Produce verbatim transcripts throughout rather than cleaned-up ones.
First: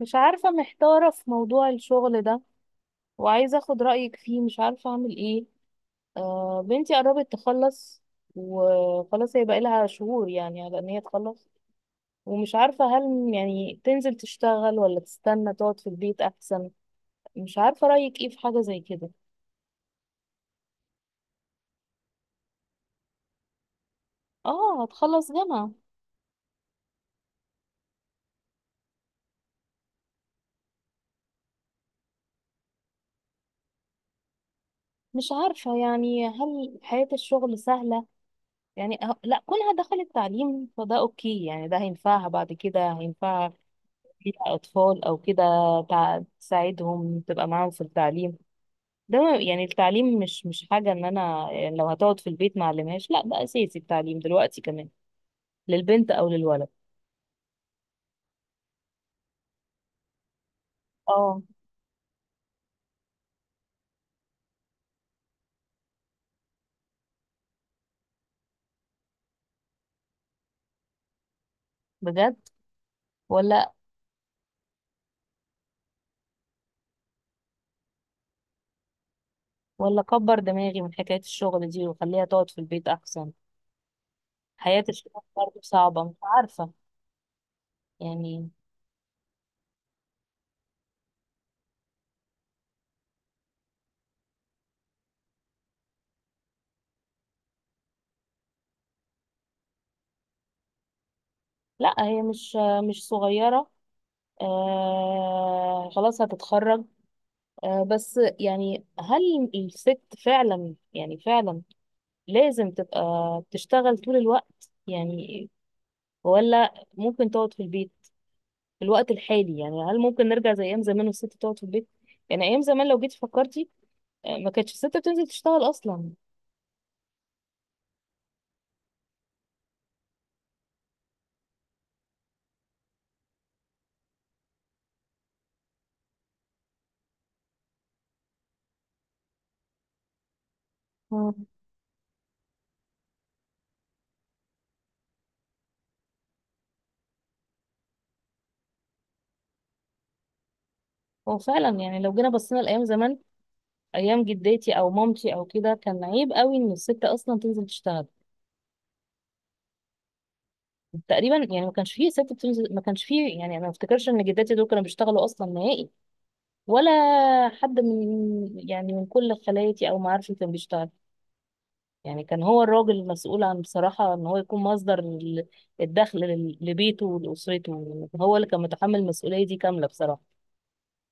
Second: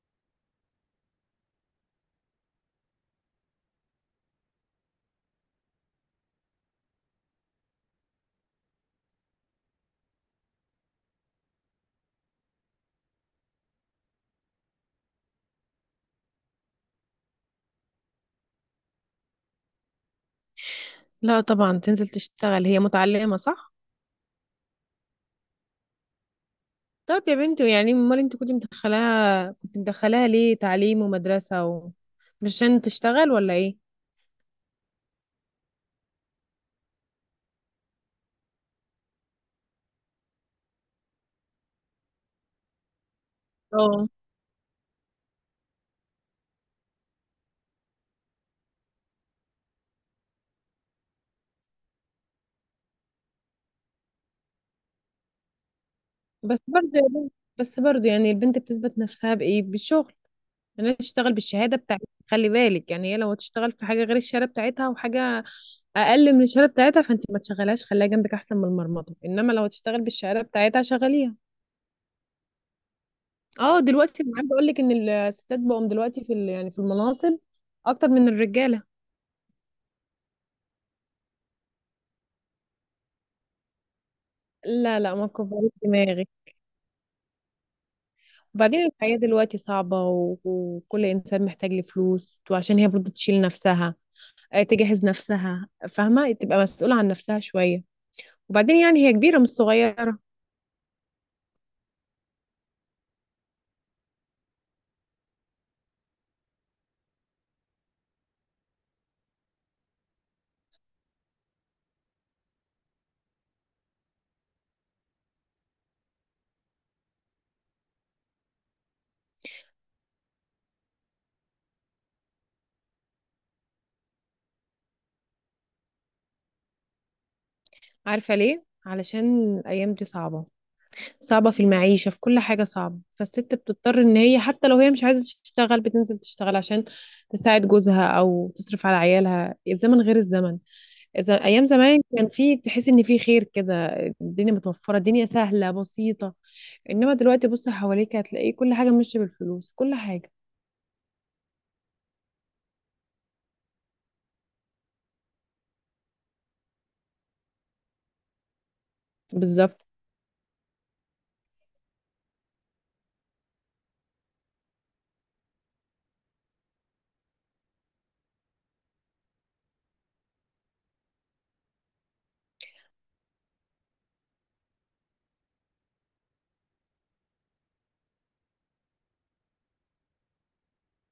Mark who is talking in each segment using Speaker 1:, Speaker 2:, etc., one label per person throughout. Speaker 1: مش عارفة، محتارة في موضوع الشغل ده وعايزة اخد رأيك فيه. مش عارفة اعمل ايه. آه، بنتي قربت تخلص وخلاص، هي بقى لها شهور يعني على ان هي تخلص. ومش عارفة هل يعني تنزل تشتغل ولا تستنى تقعد في البيت احسن. مش عارفة رأيك ايه في حاجة زي كده.
Speaker 2: لا طبعا، تنزل تشتغل. هي متعلمة صح؟
Speaker 1: اه، هتخلص جامعة.
Speaker 2: طب يا بنتي، يعني امال انت كنت مدخلاها كنت مدخلاها ليه تعليم ومدرسة و... مش عشان تشتغل ولا ايه؟
Speaker 1: مش عارفة يعني هل حياة الشغل سهلة. يعني أه- لا، كونها دخلت تعليم فده اوكي. يعني ده هينفعها، بعد كده هينفعها
Speaker 2: اه.
Speaker 1: فيها أطفال أو كده. تع- تساعدهم، تبقى معاهم في التعليم. ده ما- يعني التعليم مش مش حاجة. إن أنا يعني لو هتقعد في البيت ما أعلمهاش، لا ده أساسي، التعليم دلوقتي كمان للبنت أو
Speaker 2: بس
Speaker 1: للولد.
Speaker 2: برضه يا بنت، بس برضه يعني البنت بتثبت نفسها بايه؟ بالشغل. يعني هي تشتغل
Speaker 1: اه،
Speaker 2: بالشهادة بتاعتها، خلي بالك يعني هي لو تشتغل في حاجة غير الشهادة بتاعتها وحاجة أقل من الشهادة بتاعتها فانت ما تشغلهاش، خليها جنبك أحسن من المرمطة، إنما لو تشتغل بالشهادة بتاعتها شغليها.
Speaker 1: بجد؟ ولا؟
Speaker 2: اه دلوقتي انا عايزه اقول لك ان الستات بقوا دلوقتي في ال- يعني في المناصب اكتر من الرجاله.
Speaker 1: ولا كبر دماغي من حكاية الشغل دي وخليها تقعد في البيت أحسن؟ حياة
Speaker 2: لا لا
Speaker 1: الشغل
Speaker 2: ما
Speaker 1: برضه
Speaker 2: كبرت
Speaker 1: صعبة، مش
Speaker 2: دماغي.
Speaker 1: عارفة يعني.
Speaker 2: وبعدين الحياه دلوقتي صعبه و... وكل انسان محتاج لفلوس، وعشان هي برضه تشيل نفسها، آه، تجهز نفسها، فاهمه، تبقى مسؤوله عن نفسها شويه. وبعدين يعني هي كبيره مش صغيره.
Speaker 1: لا هي مش مش صغيرة. آه، خلاص هتتخرج. آه، بس يعني هل الست فعلا يعني فعلا لازم تبقى بتشتغل طول الوقت يعني؟ ولا ممكن تقعد في البيت في الوقت الحالي؟ يعني هل ممكن نرجع زي ايام زمان والست تقعد في البيت؟ يعني ايام زمان لو جيتي فكرتي، آه، ما كانتش الست بتنزل تشتغل اصلا.
Speaker 2: عارفه ليه؟ علشان الايام دي صعبه، صعبة في المعيشة، في كل حاجة صعبة، فالست بتضطر ان هي حتى لو هي مش عايزة تشتغل بتنزل تشتغل عشان تساعد جوزها او تصرف على عيالها. الزمن غير الزمن.
Speaker 1: مم.
Speaker 2: إذا ايام زمان كان في، تحس ان في خير كده، الدنيا متوفرة، الدنيا سهلة بسيطة، انما دلوقتي بص حواليك هتلاقي كل حاجة ماشية بالفلوس، كل حاجة.
Speaker 1: هو فعلا يعني لو جينا بصينا لايام زمان، ايام جداتي او مامتي او كده، كان عيب قوي ان الست اصلا تنزل تشتغل.
Speaker 2: بالظبط.
Speaker 1: تقريبا يعني ما كانش فيه ست بتنزل، ما كانش فيه يعني. انا ما افتكرش ان جداتي دول كانوا بيشتغلوا اصلا نهائي. ولا حد من يعني من كل خالاتي او معارفي كان بيشتغل. يعني كان هو الراجل المسؤول عن، بصراحة، ان هو يكون مصدر ال- الدخل لل- لبيته ولأسرته. هو اللي كان متحمل المسؤولية دي كاملة بصراحة.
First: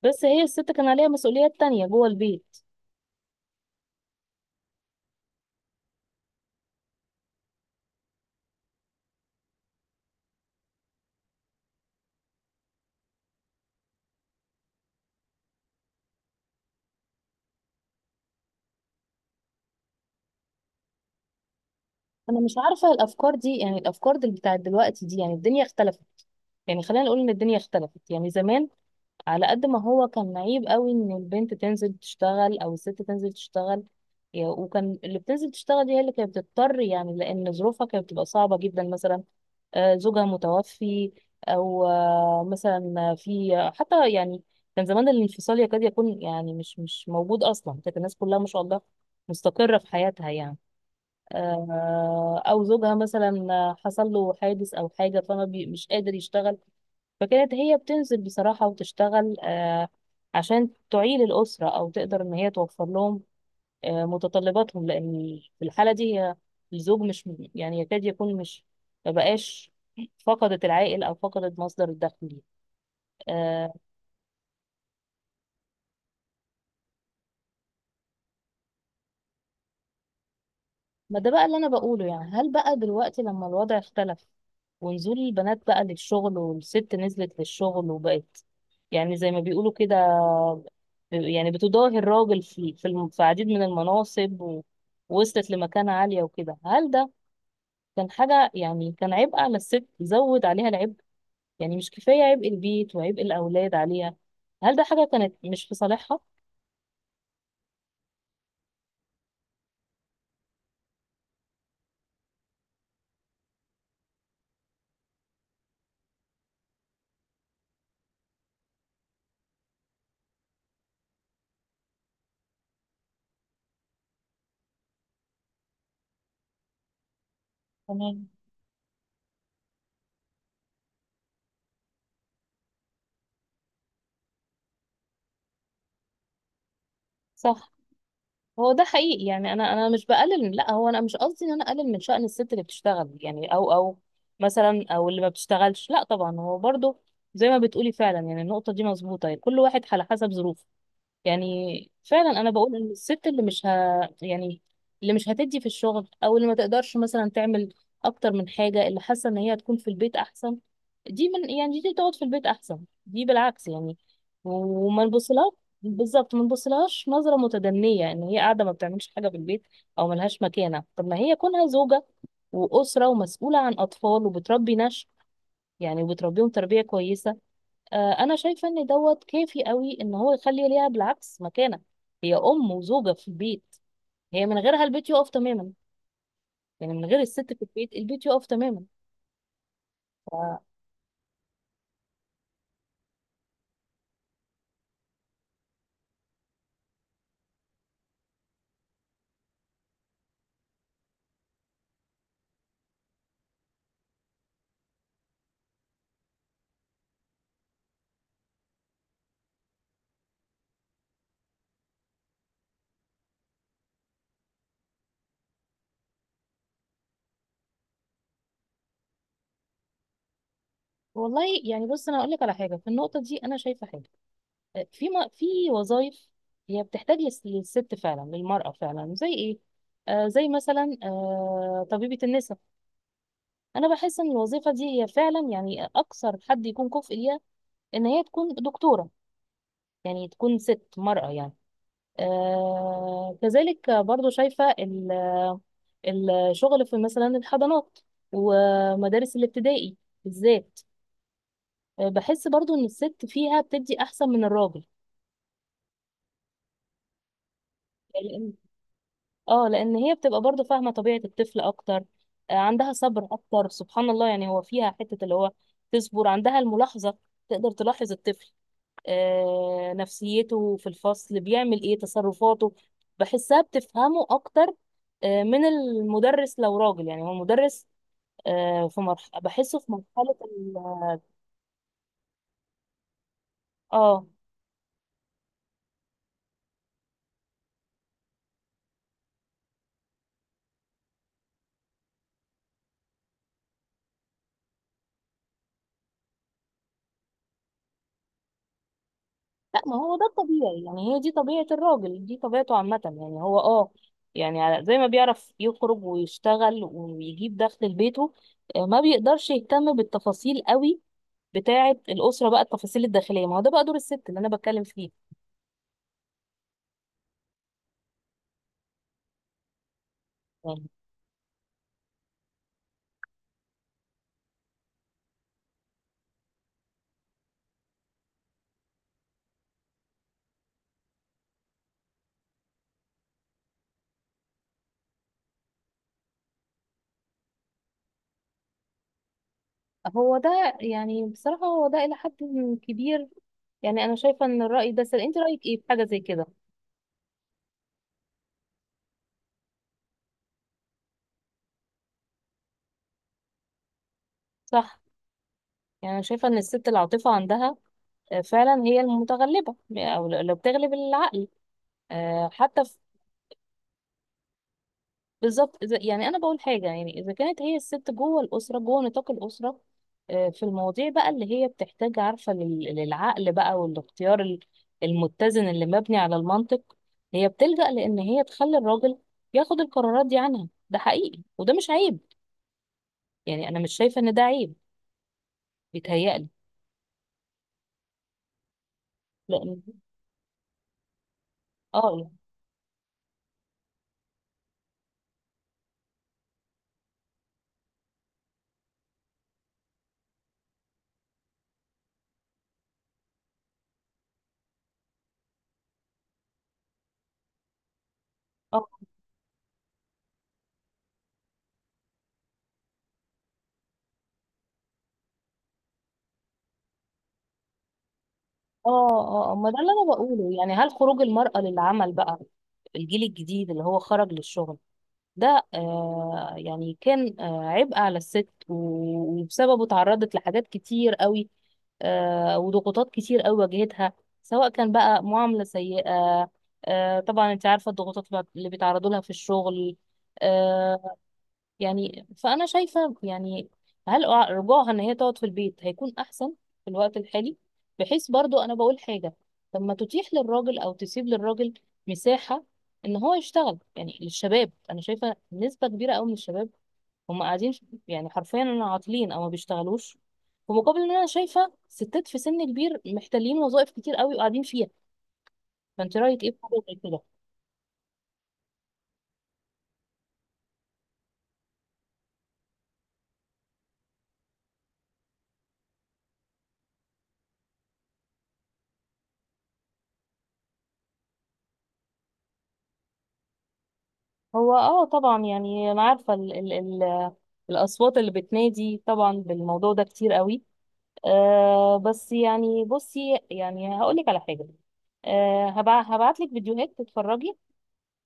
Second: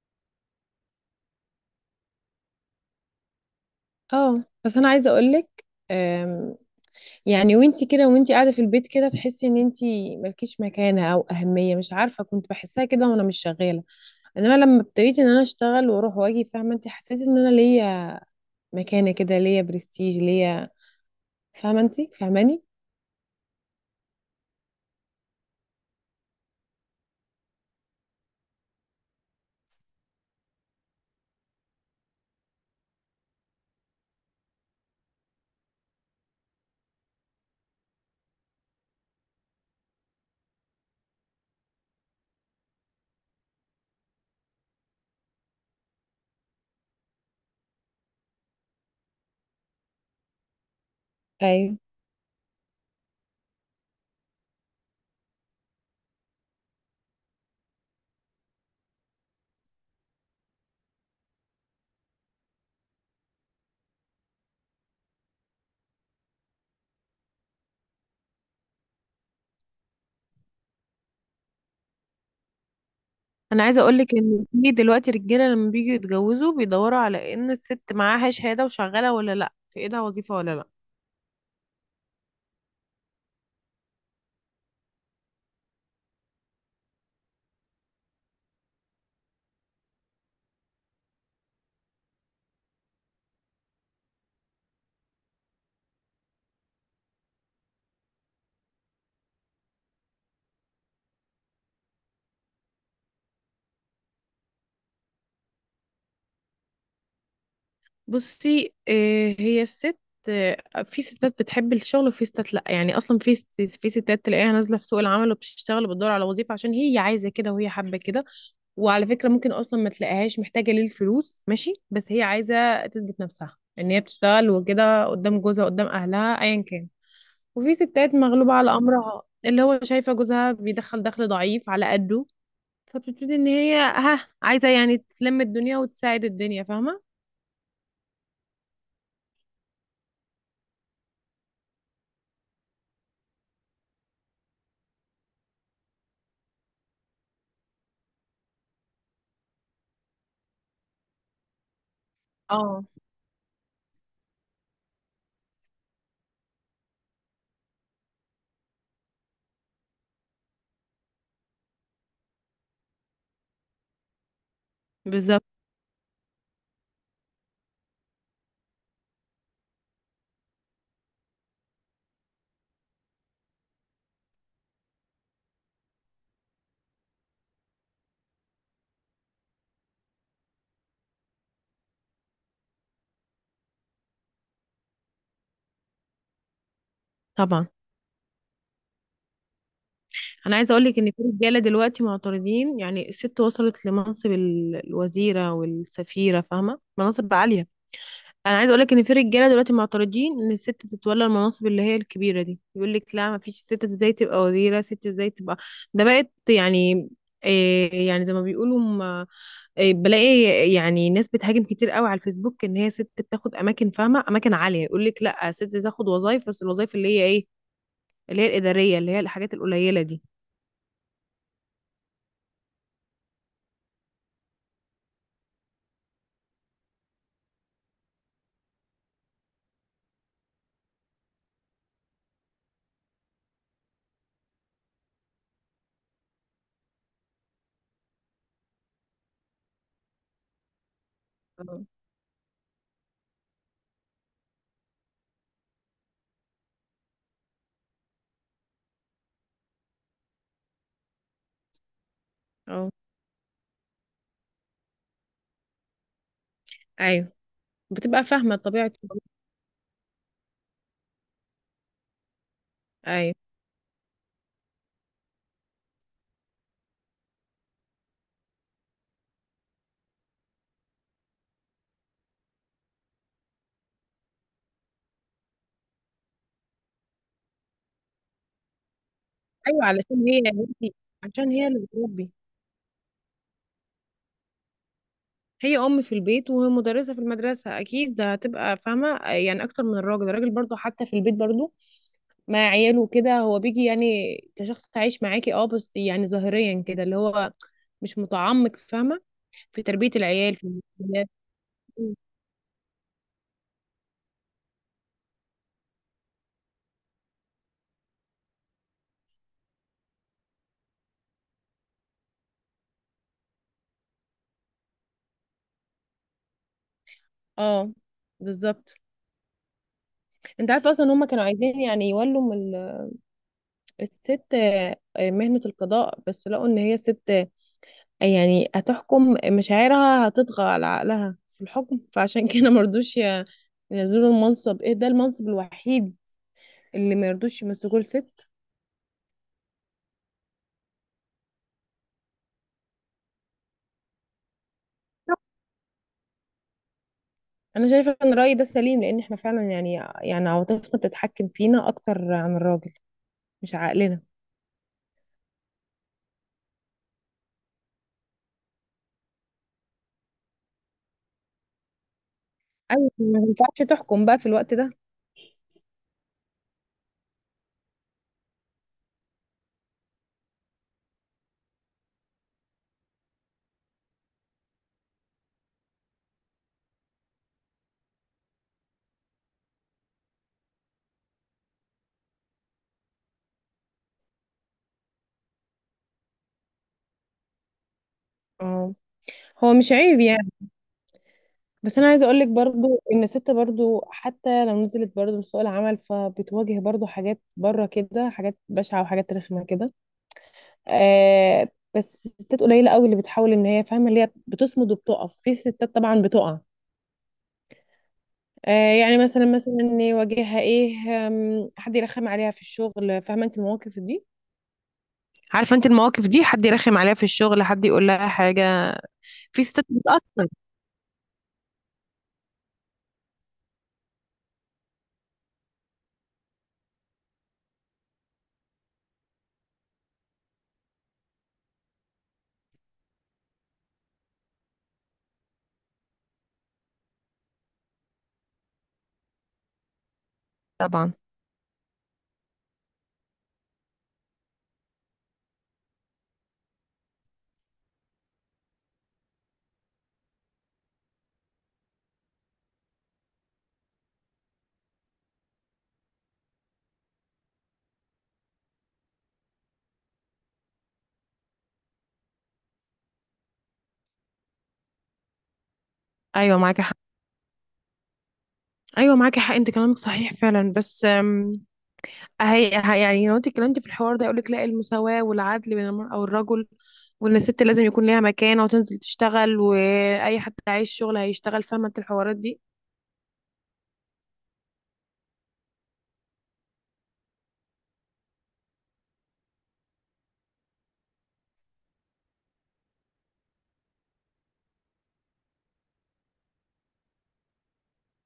Speaker 1: بس هي الست كان عليها مسؤوليات تانية جوه البيت.
Speaker 2: اه بس انا عايزة اقولك، أم، يعني وانتي كده وانتي قاعدة في البيت كده تحسي ان انتي ملكيش مكانة او اهمية. مش عارفة، كنت بحسها كده وانا مش شغالة، انما لما ابتديت ان انا اشتغل واروح واجي، فاهمه انت، حسيت ان انا ليا مكانه كده، ليا برستيج ليا. فاهمه انت
Speaker 1: انا مش
Speaker 2: فاهماني؟
Speaker 1: عارفة، الافكار دي يعني الافكار دي بتاعت دلوقتي دي، يعني الدنيا اختلفت. يعني خلينا نقول ان الدنيا اختلفت. يعني زمان على قد ما هو كان عيب قوي ان البنت تنزل تشتغل او الست تنزل تشتغل، يا- وكان اللي بتنزل تشتغل دي هي اللي كانت بتضطر يعني، لان ظروفها كانت بتبقى صعبة جدا. مثلا، آه، زوجها متوفي. او آه، مثلا، في حتى يعني كان زمان الانفصال يكاد يكون يعني مش مش موجود اصلا. كانت الناس كلها ما شاء الله مستقرة في حياتها يعني.
Speaker 2: ايوه.
Speaker 1: آه، او زوجها مثلا حصل له حادث او حاجة، فما بي- مش قادر يشتغل. فكانت هي بتنزل بصراحة وتشتغل، آه، عشان تعيل الأسرة أو تقدر إن هي توفر لهم آه، متطلباتهم. لأن في الحالة دي هي الزوج مش، يعني يكاد يكون مش، مبقاش. فقدت العائل أو فقدت مصدر الدخل ليها.
Speaker 2: انا
Speaker 1: آه،
Speaker 2: عايزه اقول لك ان في دلوقتي رجاله لما بييجوا يتجوزوا بيدوروا على ان الست معاها شهاده وشغاله ولا لا، في ايدها وظيفه ولا لا.
Speaker 1: ما ده بقى اللي أنا بقوله. يعني هل بقى دلوقتي لما الوضع اختلف، ونزول البنات بقى للشغل، والست نزلت للشغل وبقت يعني زي ما بيقولوا كده، يعني بتضاهي الراجل في في الم- في عديد من المناصب، و- ووصلت لمكانة عالية وكده، هل ده كان حاجة، يعني كان عبء على الست، زود عليها العبء؟ يعني مش كفاية عبء البيت وعبء الأولاد عليها؟ هل ده حاجة كانت مش في صالحها؟
Speaker 2: بصي آه، هي الست، آه، في ستات بتحب الشغل وفي ستات لا. يعني اصلا في ست- في ستات تلاقيها نازله في سوق العمل وبتشتغل وبتدور على وظيفه عشان هي عايزه كده وهي حابه كده. وعلى فكرة ممكن أصلا ما تلاقيهاش محتاجة للفلوس، ماشي، بس هي عايزة تثبت نفسها إن هي بتشتغل وكده، قدام جوزها، قدام أهلها، أيا كان. وفي ستات
Speaker 1: تمام.
Speaker 2: مغلوبة على أمرها اللي هو شايفة جوزها بيدخل دخل ضعيف على قده، فبتبتدي إن هي ها عايزة يعني تلم الدنيا وتساعد الدنيا، فاهمة؟
Speaker 1: صح. هو ده حقيقي، يعني أنا أنا مش بقلل. لا هو أنا مش قصدي إن أنا أقلل من شأن الست اللي بتشتغل يعني، أو أو مثلا، أو اللي ما بتشتغلش، لا طبعا. هو برضه زي ما بتقولي فعلا، يعني النقطة دي مظبوطة. يعني كل واحد على حسب ظروفه يعني. فعلا انا بقول
Speaker 2: اه
Speaker 1: ان الست اللي مش ه... يعني اللي مش هتدي في الشغل، او اللي ما تقدرش مثلا تعمل اكتر من حاجه، اللي حاسه ان هي هتكون في البيت احسن، دي من يعني دي تقعد في البيت احسن. دي بالعكس يعني. وما
Speaker 2: بالظبط.
Speaker 1: نبصلهاش. بالظبط، ما نبصلهاش نظره متدنيه ان هي قاعده ما بتعملش حاجه في البيت او ملهاش مكانه. طب ما هي كونها زوجه واسره ومسؤوله عن اطفال، وبتربي نشء يعني، وبتربيهم تربيه كويسه. آه، انا شايفه ان دوت كافي قوي ان هو يخلي ليها بالعكس مكانه. هي ام وزوجه في البيت. هي من غيرها البيت يقف تماما. يعني من غير الست في
Speaker 2: طبعا
Speaker 1: البيت، البيت يقف تماما.
Speaker 2: أنا عايزة
Speaker 1: ف...
Speaker 2: أقولك إن في رجالة دلوقتي معترضين، يعني الست وصلت لمنصب ال- الوزيرة والسفيرة، فاهمة؟ مناصب عالية. انا عايزه اقول لك ان في رجاله دلوقتي معترضين ان الست تتولى المناصب اللي هي الكبيره دي. يقول لك لا، ما فيش ست، ازاي تبقى وزيره، ست ازاي تبقى، ده بقت يعني إيه، يعني زي ما بيقولوا م- إيه بلاقي، يعني ناس بتهاجم كتير قوي على الفيسبوك ان هي ست بتاخد اماكن، فاهمه، اماكن عاليه. يقول لك لا، ست تاخد وظايف بس الوظايف اللي هي ايه، اللي هي الاداريه، اللي هي الحاجات القليله دي.
Speaker 1: والله يعني، بص انا اقول لك على حاجه. في النقطه دي انا شايفه حاجه. آه، في م... في وظائف هي بتحتاج للس- للست فعلا، للمراه فعلا، زي ايه؟ آه، زي مثلا آه طبيبه النساء. انا بحس ان الوظيفه دي هي فعلا يعني اكثر حد يكون كفء ليها ان هي تكون دكتوره، يعني تكون ست، مرأة يعني.
Speaker 2: اه
Speaker 1: آه كذلك برضو شايفة ال- الشغل في مثلا الحضانات ومدارس الابتدائي بالذات. آه، بحس برضو ان
Speaker 2: اه.
Speaker 1: الست فيها بتدي احسن من الراجل.
Speaker 2: ايوه، بتبقى
Speaker 1: لأن
Speaker 2: فاهمه طبيعه.
Speaker 1: اه لان هي بتبقى برضو فاهمة طبيعة الطفل اكتر. آه، عندها صبر
Speaker 2: ايوه.
Speaker 1: اكتر سبحان الله. يعني هو فيها حتة اللي هو تصبر، عندها الملاحظة، تقدر تلاحظ الطفل، آه، نفسيته في الفصل بيعمل ايه، تصرفاته. بحسها بتفهمه اكتر آه، من المدرس لو راجل. يعني هو المدرس آه، في مرحلة، بحسه
Speaker 2: ايوه
Speaker 1: في
Speaker 2: علشان
Speaker 1: مرحلة
Speaker 2: هي،
Speaker 1: ال-
Speaker 2: عشان هي اللي بتربي،
Speaker 1: اه
Speaker 2: هي ام في البيت ومدرسه في المدرسه، اكيد ده هتبقى فاهمه يعني اكتر من الراجل. الراجل برضو حتى في البيت برضو مع عياله كده، هو بيجي يعني كشخص عايش معاكي، اه، بس يعني ظاهريا كده، اللي هو مش متعمق، فاهمه،
Speaker 1: لا،
Speaker 2: في
Speaker 1: ما
Speaker 2: تربيه
Speaker 1: هو ده
Speaker 2: العيال، في
Speaker 1: الطبيعي. يعني هي
Speaker 2: المسؤوليات.
Speaker 1: دي طبيعة الراجل، دي طبيعته عامة. يعني هو اه، يعني على- زي ما بيعرف يخرج ويشتغل ويجيب دخل لبيته، آه، ما بيقدرش يهتم بالتفاصيل قوي بتاعة الأسرة بقى، التفاصيل الداخلية، ما هو ده بقى دور الست اللي أنا بتكلم فيه.
Speaker 2: اه بالظبط. انت
Speaker 1: يعني
Speaker 2: عارفه اصلا ان هم كانوا عايزين يعني يولوا من ال- الست، آه، مهنه القضاء، بس لقوا ان هي ست يعني هتحكم مشاعرها، هتطغى على عقلها في الحكم، فعشان كده مرضوش ي- ينزلوا المنصب. ايه ده؟ المنصب الوحيد اللي مرضوش يمسكوه لست.
Speaker 1: هو ده يعني بصراحة، هو ده إلى حد كبير. يعني أنا شايفة إن الرأي ده سل... أنت رأيك إيه في حاجة زي كده؟
Speaker 2: انا شايفه ان الراي ده سليم، لان احنا فعلا يعني، يعني عواطفنا بتتحكم فينا اكتر عن الراجل، مش عقلنا.
Speaker 1: صح. يعني أنا شايفة إن الست العاطفة عندها آه، فعلا هي المتغلبة، يعني أو لو بتغلب العقل آه، حتى.
Speaker 2: ايوه، ما ينفعش تحكم بقى في الوقت ده.
Speaker 1: بالظبط. إذا يعني انا بقول حاجه، يعني اذا كانت هي الست جوه الاسره، جوه نطاق الاسره، آه، في المواضيع بقى اللي هي بتحتاج عارفه لل- للعقل بقى، والاختيار ال- المتزن اللي مبني على المنطق، هي بتلجأ لان هي تخلي الراجل ياخد القرارات دي عنها. ده حقيقي وده مش عيب. يعني انا مش شايفه ان ده عيب. بيتهيألي
Speaker 2: اه. هو
Speaker 1: لان
Speaker 2: مش عيب يعني، بس
Speaker 1: اه
Speaker 2: انا عايزه
Speaker 1: اه
Speaker 2: اقول لك برضو ان الست برضو حتى لو نزلت برضو لسوق العمل فبتواجه برضو حاجات بره كده، حاجات بشعه وحاجات رخمه كده، آه. بس الستات قليله قوي اللي بتحاول ان هي، فاهمه، اللي هي بتصمد وبتقف. في ستات طبعا بتقع، آه.
Speaker 1: اه
Speaker 2: يعني مثلا مثلا إن يواجهها ايه، آم، حد يرخم عليها في الشغل، فاهمه انت المواقف دي، عارفه انت المواقف دي، حد يرخم عليها في الشغل، حد يقول لها حاجه،
Speaker 1: اه آه،
Speaker 2: في
Speaker 1: ما ده
Speaker 2: ستات
Speaker 1: اللي انا
Speaker 2: بتأثر.
Speaker 1: بقوله. يعني هل خروج المرأة للعمل بقى، الجيل الجديد اللي هو خرج للشغل ده، آه يعني كان آه عبء على الست، و- وبسببه اتعرضت لحاجات كتير قوي آه وضغوطات كتير قوي واجهتها، سواء كان بقى معاملة سيئة. آه طبعا انت عارفة الضغوطات اللي بيتعرضوا لها في الشغل.
Speaker 2: طبعا.
Speaker 1: آه، يعني فأنا شايفة يعني هل أع- رجوعها إن هي تقعد في البيت هيكون أحسن في الوقت الحالي؟ بحيث برضو، أنا بقول حاجة، طب ما تتيح للراجل أو تسيب للراجل مساحة إن هو يشتغل. يعني للشباب، أنا شايفة نسبة كبيرة أوي من الشباب هم قاعدين ش- يعني حرفيا أنا عاطلين أو ما بيشتغلوش. في مقابل إن أنا شايفة ستات في سن كبير محتلين وظائف كتير أوي وقاعدين فيها. فأنت رأيك إيه في
Speaker 2: ايوه
Speaker 1: حاجة
Speaker 2: معاكي حق
Speaker 1: زي كده؟
Speaker 2: ايوه معاكي حق انت كلامك صحيح فعلا، بس آم، هي هي- يعني لو انت اتكلمتي في الحوار ده يقولك لا، المساواة والعدل بين المرأة والرجل، وان الست لازم يكون ليها مكانة وتنزل تشتغل، واي حد عايز شغل هيشتغل، فاهمة انت الحوارات دي.
Speaker 1: هو اه، طبعا، يعني انا عارفه ال ال ال الاصوات اللي بتنادي طبعا بالموضوع ده كتير قوي. آه، بس يعني بصي، يعني هقول لك على حاجه. آه هبع هبعت لك فيديوهات تتفرجي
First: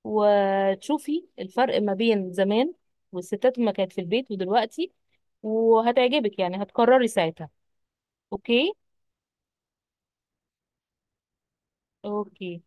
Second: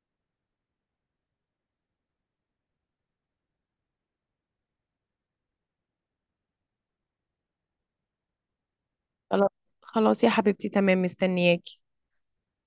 Speaker 1: وتشوفي الفرق ما بين زمان والستات ما كانت في البيت ودلوقتي، وهتعجبك يعني، هتقرري ساعتها. اوكي.
Speaker 2: خلاص، خلاص يا حبيبتي، تمام، مستنياكي.
Speaker 1: اوكي.